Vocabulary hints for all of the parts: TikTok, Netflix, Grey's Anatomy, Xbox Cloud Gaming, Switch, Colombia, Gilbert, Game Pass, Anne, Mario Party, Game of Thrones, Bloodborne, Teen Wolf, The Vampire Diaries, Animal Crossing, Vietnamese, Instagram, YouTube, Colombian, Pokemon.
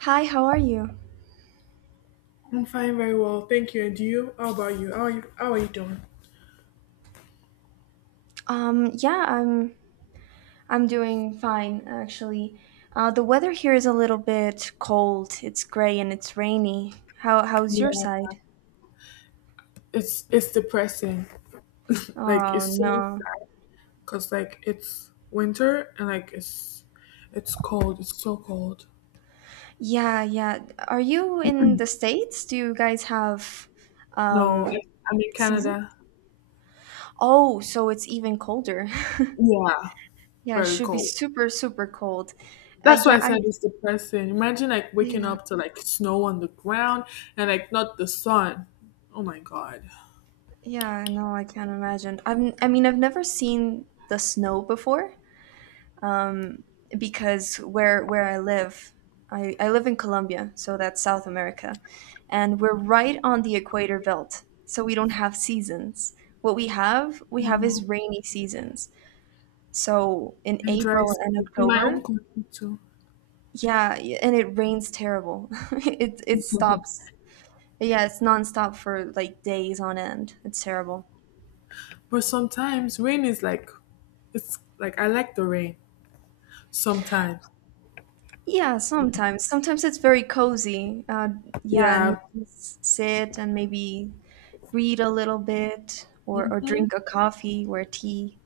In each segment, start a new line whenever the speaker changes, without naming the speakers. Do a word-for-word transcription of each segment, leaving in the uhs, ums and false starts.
Hi, how are you?
I'm fine, very well, thank you. And you? How about you? How are you? How are you doing?
Um, yeah, I'm I'm doing fine actually. Uh, the weather here is a little bit cold. It's gray and it's rainy. How how's your
Yeah,
side?
it's it's depressing. Like
Oh
it's so
no.
sad because like it's winter and like it's it's cold. It's so cold.
Yeah, yeah. Are you in the States? Do you guys have
No,
um
I- I'm in
season?
Canada.
Oh, so it's even colder.
Yeah,
Yeah, it
very
should be
cold.
super super cold. Uh,
That's why
yeah,
I
I
said it's depressing. Imagine like waking
yeah.
up to like snow on the ground and like not the sun. Oh my god.
Yeah, no, I can't imagine. I'm I mean, I've never seen the snow before. um, because where where I live, I, I live in Colombia, so that's South America, and we're right on the equator belt, so we don't have seasons. What we have, we have
Mhm.
is rainy seasons. So in
And dry
April and
season in my
October,
own country too.
yeah, and it rains terrible. It it stops. Yeah, it's nonstop for like days on end. It's terrible.
But sometimes rain is like it's like I like the rain sometimes.
Yeah, sometimes. Sometimes it's very cozy. Uh, yeah, and
Yeah.
you s- sit and maybe read a little bit or, or
hmm
drink a coffee or a tea.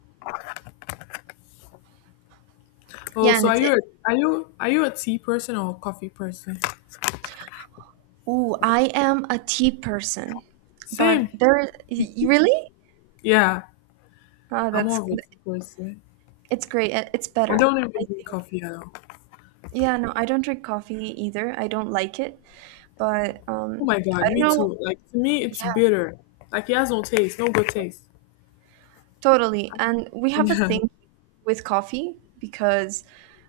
Oh,
Yeah, and
so are
it's
you
it.
a, are you are you a tea person or a coffee person?
Ooh, I am a tea person, but
Same.
there, you really?
Yeah,
Oh,
I'm
that's
more of a tea person.
it's great. It- It's
I
better,
don't even
I
drink
think.
coffee at all.
Yeah, no, I don't drink coffee either. I don't like it, but
Oh
um,
my god,
I don't
me
know.
too. Like to me, it's
Yeah,
bitter. Like it has no taste, no good taste.
totally. And we have a
Yeah.
thing with coffee because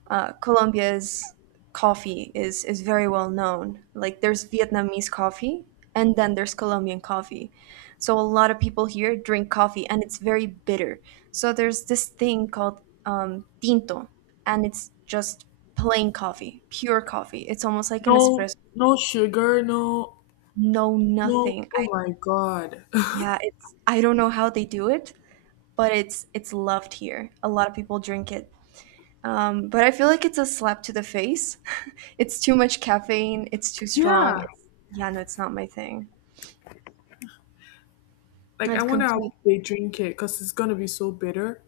uh, Colombia's coffee is is very well known. Like there's Vietnamese coffee and then there's Colombian coffee. So a lot of people here drink coffee and it's very bitter. So there's this thing called um, tinto and it's just plain coffee, pure coffee. It's almost like an
No,
espresso,
no sugar. No,
no
no.
nothing. I,
Oh my god.
yeah, it's I don't know how they do it, but it's it's loved here. A lot of people drink it. Um, but I feel like it's a slap to the face. It's too much caffeine. It's too strong.
Yeah.
It's, yeah, no, it's not my thing.
Like I
I'd
wonder how
complete.
they drink it because it's gonna be so bitter.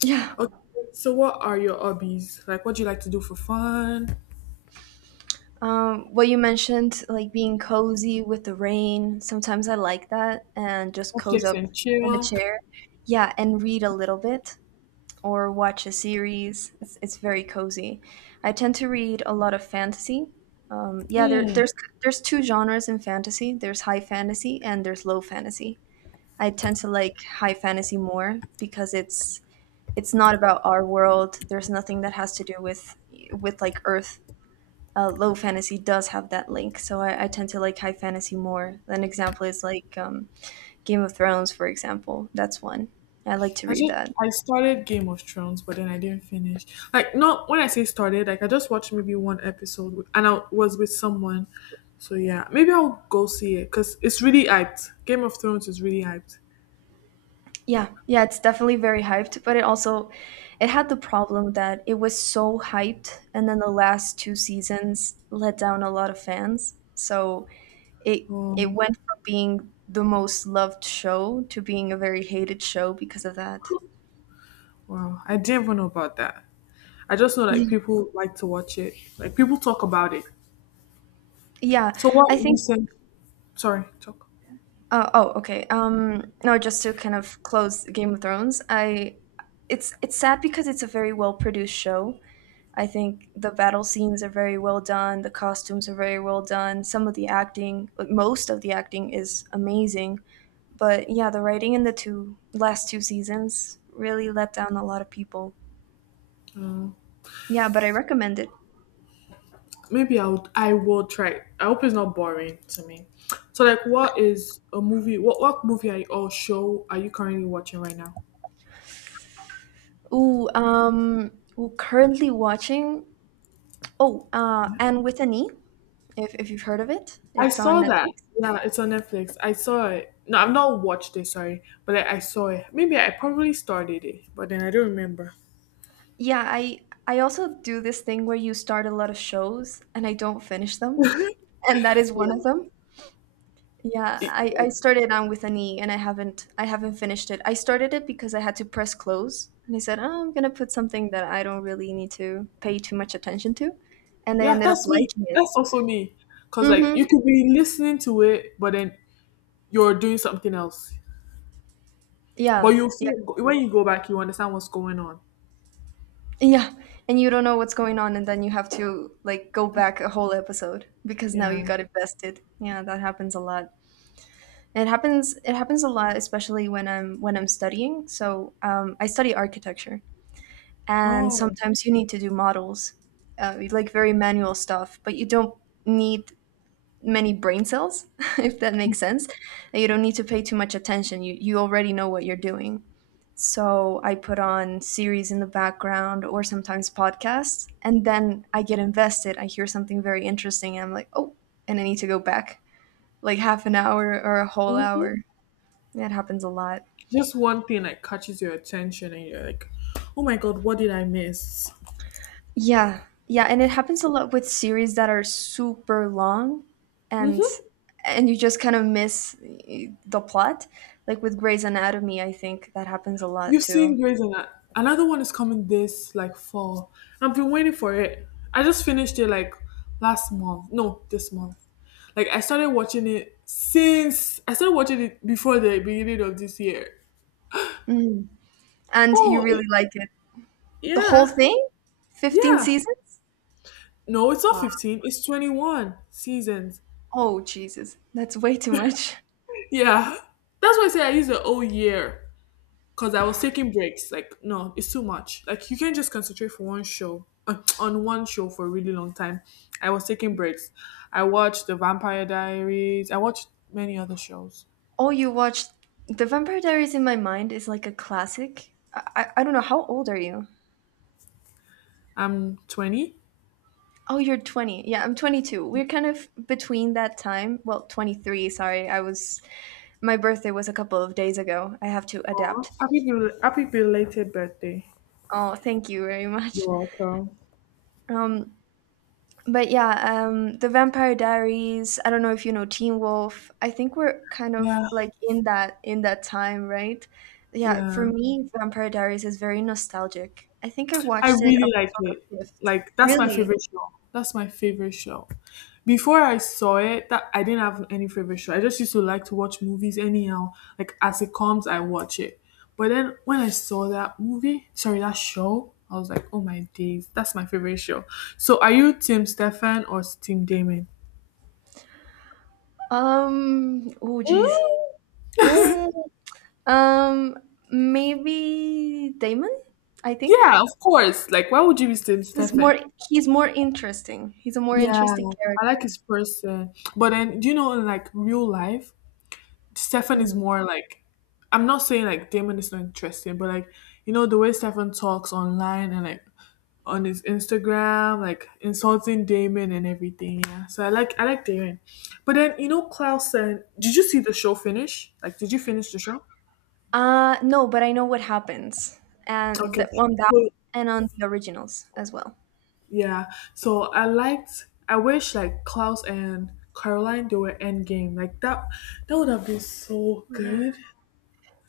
Yeah.
Okay, so what are your hobbies? Like, what do you like to do for fun?
Um, what you mentioned, like being cozy with the rain, sometimes I like that and just coze
Netflix
up
and
in a
chill.
chair. Yeah, and read a little bit or watch a series. It's, it's very cozy. I tend to read a lot of fantasy. Um, Yeah, there,
Hmm.
there's there's two genres in fantasy. There's high fantasy and there's low fantasy. I tend to like high fantasy more because it's it's not about our world. There's nothing that has to do with with like Earth. Uh, low fantasy does have that link, so I, I tend to like high fantasy more. An example is like um, Game of Thrones, for example. That's one I like to
I
read
just
that.
I started Game of Thrones, but then I didn't finish. Like, not when I say started, like I just watched maybe one episode, with- and I was with someone. So yeah, maybe I'll go see it because it's really hyped. Game of Thrones is really hyped.
Yeah, yeah, it's definitely very hyped, but it also it had the problem that it was so hyped, and then the last two seasons let down a lot of fans. So It it
Um,
went from being the most loved show to being a very hated show because of that.
wow, I didn't even know about that. I just know like
Yeah,
people like to watch it. Like people talk about it.
yeah.
So what
I think.
recent? Sorry, talk.
Uh, oh, okay. Um, no, just to kind of close Game of Thrones. I, it's it's sad because it's a very well produced show. I think the battle scenes are very well done. The costumes are very well done. Some of the acting, most of the acting, is amazing. But yeah, the writing in the two last two seasons really let down a lot of people.
Uh,
Yeah, but I recommend it.
Maybe I would I will try. I hope it's not boring to me. So like what is a movie what what movie are you, or show are you currently watching right now?
Ooh, um, ooh, Currently watching. Oh, uh, and with an E, if if you've heard of it,
I
it's on
saw that.
Netflix.
Yeah, it's on Netflix. I saw it. No, I've not watched it, sorry, but I, I saw it. Maybe I probably started it, but then I don't remember.
Yeah, I I also do this thing where you start a lot of shows and I don't finish them, and that is one of
Yeah,
them. Yeah,
It-
I I started on with an E and I haven't I haven't finished it. I started it because I had to press close, and I said, oh, I'm gonna put something that I don't really need to pay too much attention to, and I
yeah,
ended up
that's me.
liking it.
That's also me. Cause like
Mm-hmm.
you could be listening to it, but then you're doing something else. But
Yeah,
you
yeah.
feel when you go back, you understand what's going on.
Yeah, and you don't know what's going on, and then you have to like go back a whole episode because now
Yeah.
you got invested. Yeah, that happens a lot. It happens. It happens a lot, especially when I'm when I'm studying. So um, I study architecture, and
Oh.
sometimes you need to do models, uh, like very manual stuff. But you don't need many brain cells, if that makes sense. And you don't need to pay too much attention. You you already know what you're doing. So I put on series in the background or sometimes podcasts, and then I get invested. I hear something very interesting, and I'm like, oh, and I need to go back like half an hour or a whole
Mhm.
hour. That happens a lot.
Just one thing that catches your attention and you're like, oh my god, what did I miss?
Yeah. Yeah, and it happens a lot with series that are super long and
hmm
and you just kind of miss the plot. Like with Grey's Anatomy, I think that happens a lot
You've
too.
seen Grey's and another one is coming this like fall. I've been waiting for it. I just finished it like last month. No, this month. Like I started watching it since I started watching it before the beginning of this year.
Mm. And you
Oh
really
it-
like it. The whole
yeah,
thing? fifteen
yeah.
seasons?
No, it's not
Wow.
fifteen. It's twenty-one seasons.
Oh, Jesus. That's way too much.
Yeah, that's why I say I use the whole year, because I was taking breaks. Like, no, it's too much. Like, you can't just concentrate for one show uh, on one show for a really long time. I was taking breaks. I watched The Vampire Diaries. I watched many other shows.
Oh, you watched The Vampire Diaries in my mind is like a classic. I, I, I don't know. How old are you?
I'm twenty.
Oh, you're twenty. Yeah, I'm twenty-two. We're kind of between that time. Well, twenty-three, sorry. I was. My birthday was a couple of days ago. I have to adapt.
Happy, bel- happy belated birthday.
Oh, thank you very
You're
much.
welcome.
Um, But yeah, um, the Vampire Diaries. I don't know if you know Teen Wolf. I think we're kind of
Yeah,
like in that in that time, right? Yeah,
yeah.
for me, Vampire Diaries is very nostalgic. I think I
I
watched it
really
up
like
until
it.
the fifth.
Like that's my
Really?
favorite show. That's my favorite show. Before I saw it, that I didn't have any favorite show. I just used to like to watch movies anyhow. Like as it comes, I watch it. But then when I saw that movie, sorry, that show, I was like, oh my days, that's my favorite show. So are you Tim Stefan or Team Damon?
Um. Oh, jeez.
Mm,
Mm, um. Maybe Damon. I think
yeah, of course. Like why would you be Tim
he's
Stefan?
more. He's more interesting. He's a more
Yeah,
interesting
I like
character.
his person. But then, do you know in like real life, Stefan is
Hmm.
more like I'm not saying like Damon is not interesting, but like you know the way Stefan talks online and like on his Instagram, like insulting Damon and everything. Yeah, so I like I like Damon, but then you know Clausen. Did you see the show finish? Like, did you finish the show?
Uh no, but I know what happens. And
Okay,
the, on that
so
and on the originals as well.
yeah, so I liked. I wish like Klaus and Caroline they were end game. Like that, that would have been so
Yeah.
good.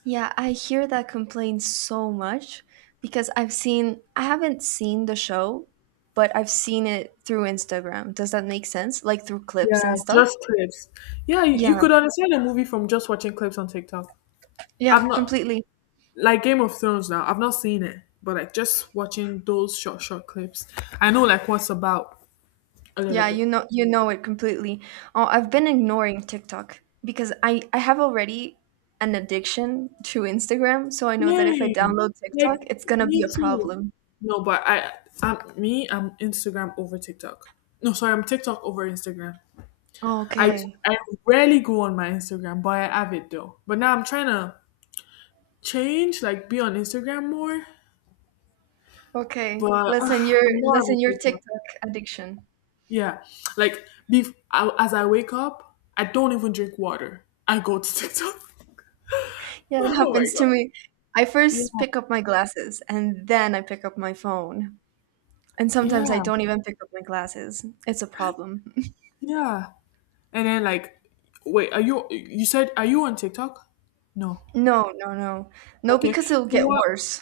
Yeah, I hear that complaint so much because I've seen I haven't seen the show, but I've seen it through Instagram. Does that make sense? Like through clips
Yeah,
and stuff?
just clips. Yeah, you, you
Yeah.
could understand a movie from just watching clips on TikTok.
Yeah,
I've not
completely.
like Game of Thrones now. I've not seen it, but like just watching those short short clips, I know like what's about a little
Yeah, you
bit.
know you know it completely. Oh, I've been ignoring TikTok because I I have already an addiction to Instagram, so I know that if I
Same.
download TikTok,
Like
it's going to be a
me too.
problem.
No, but I, I'm me. I'm Instagram over TikTok. No, sorry, I'm TikTok over Instagram.
Oh,
I
okay.
I rarely go on my Instagram, but I have it though. But now I'm trying to change, like be on Instagram more.
Okay.
But
Lessen
ugh,
your
I'm more of a
lessen your
TikTok.
TikTok addiction.
Yeah. Like, bef- I, as I wake up, I don't even drink water. I go to TikTok.
Yeah, it
Oh my
happens to
god.
me. I
Yeah.
first pick up my glasses and then I pick up my phone. And sometimes I
Yeah.
don't even pick up my glasses. It's a problem.
Yeah. And then like, wait, are you? You said are you on TikTok? No.
No, no, No. No,
Okay.
because it'll
So
get
what?
worse.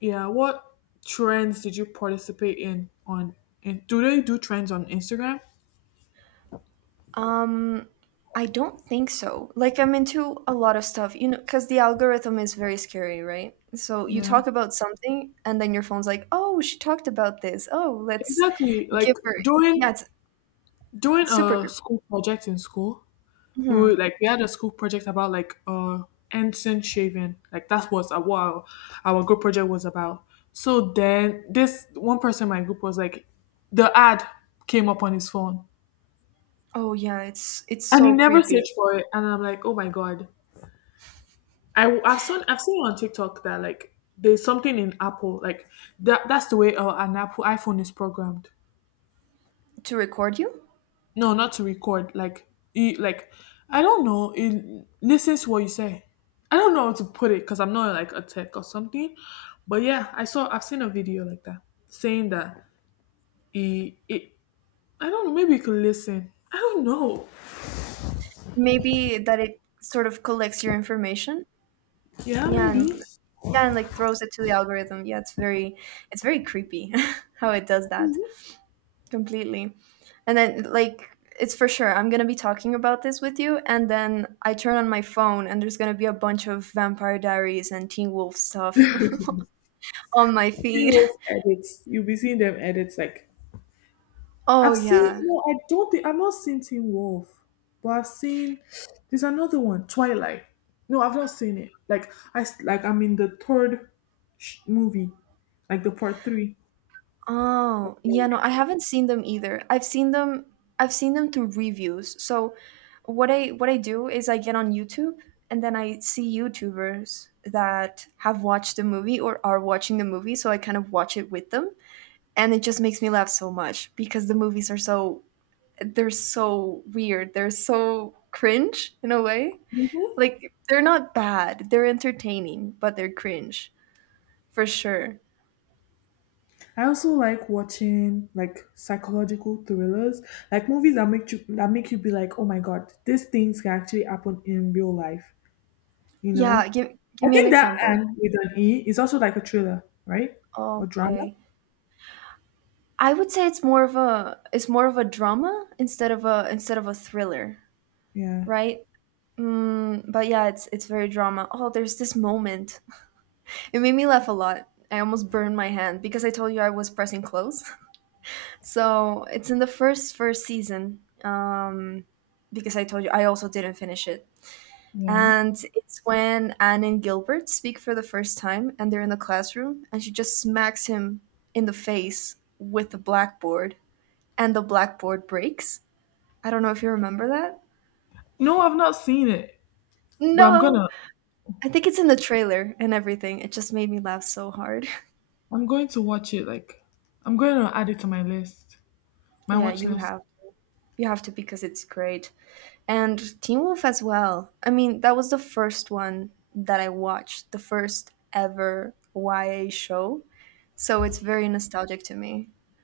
Yeah. What trends did you participate in on? In, do they do trends on Instagram?
Um, I don't think so. Like I'm into a lot of stuff, you know, because the algorithm is very scary, right? So you
Yeah.
talk about something, and then your phone's like, "Oh, she talked about this. Oh, let's
Exactly. Like
give her." Yeah,
doing
it's
doing a
super.
school project in school. We
hmm
were, like we had a school project about like uh ensign shaving, like that was a what our, our group project was about. So then this one person in my group was like the ad came up on his phone,
Oh yeah, it's it's
and he
so
never
creepy
searched for it, and I'm like, oh my god. I, i've seen I've seen on TikTok that like there's something in Apple like that that's the way uh, an Apple iPhone is programmed.
to record you.
No, not to record. Like, you, like I don't know. It listens to what you say. I don't know how to put it because I'm not like a tech or something. But yeah, I saw. I've seen a video like that saying that it. It I don't know. Maybe you could listen. I don't know.
Maybe that it sort of collects your information.
Yeah,
Yeah, and
maybe.
yeah, and like throws it to the algorithm. Yeah, it's very it's very creepy how it does that completely. And then like it's for sure I'm gonna be talking about this with you, and then I turn on my phone and there's gonna be a bunch of Vampire Diaries and Teen Wolf stuff on my
See
feed.
Wolf edits. You'll be seeing them edits like
Oh
I've seen
yeah,
no, I don't think I've not seen Teen Wolf, but I've seen there's another one, Twilight. No, I've not seen it. Like I s- like I'm in the third sh- movie, like the part three.
oh, yeah, no, I haven't seen them either. I've seen them I've seen them through reviews. So what I what I do is I get on YouTube and then I see YouTubers that have watched the movie or are watching the movie, so I kind of watch it with them. And it just makes me laugh so much because the movies are so they're so weird. They're so cringe in a way.
Mm-hmm.
Like they're not bad. They're entertaining, but they're cringe for sure.
I also like watching like psychological thrillers, like movies that make you that make you be like, oh my god, these things can actually happen in real life. You
Yeah,
know,
give
I
give me an
think that
example.
and with an E is also like a thriller, right? Or drama.
Okay. I would say it's more of a it's more of a drama instead of a instead of a thriller,
Yeah.
right? Mm, but yeah, it's it's very drama. Oh, there's this moment. It made me laugh a lot. I almost burned my hand because I told you I was pressing close. So it's in the first first season. Um, because I told you I also didn't finish it.
Yeah.
And it's when Anne and Gilbert speak for the first time, and they're in the classroom, and she just smacks him in the face with the blackboard, and the blackboard breaks. I don't know if you remember that.
No, I've not seen it, but I'm
No,
gonna
I think it's in the trailer and everything. It just made me laugh so hard.
I'm going to watch it. Like I'm going to add it to my list, my
Yeah,
watch
you
list.
have you have to because it's great. And Teen Wolf as well. I mean, that was the first one that I watched, the first ever Y A show. So it's very nostalgic to me.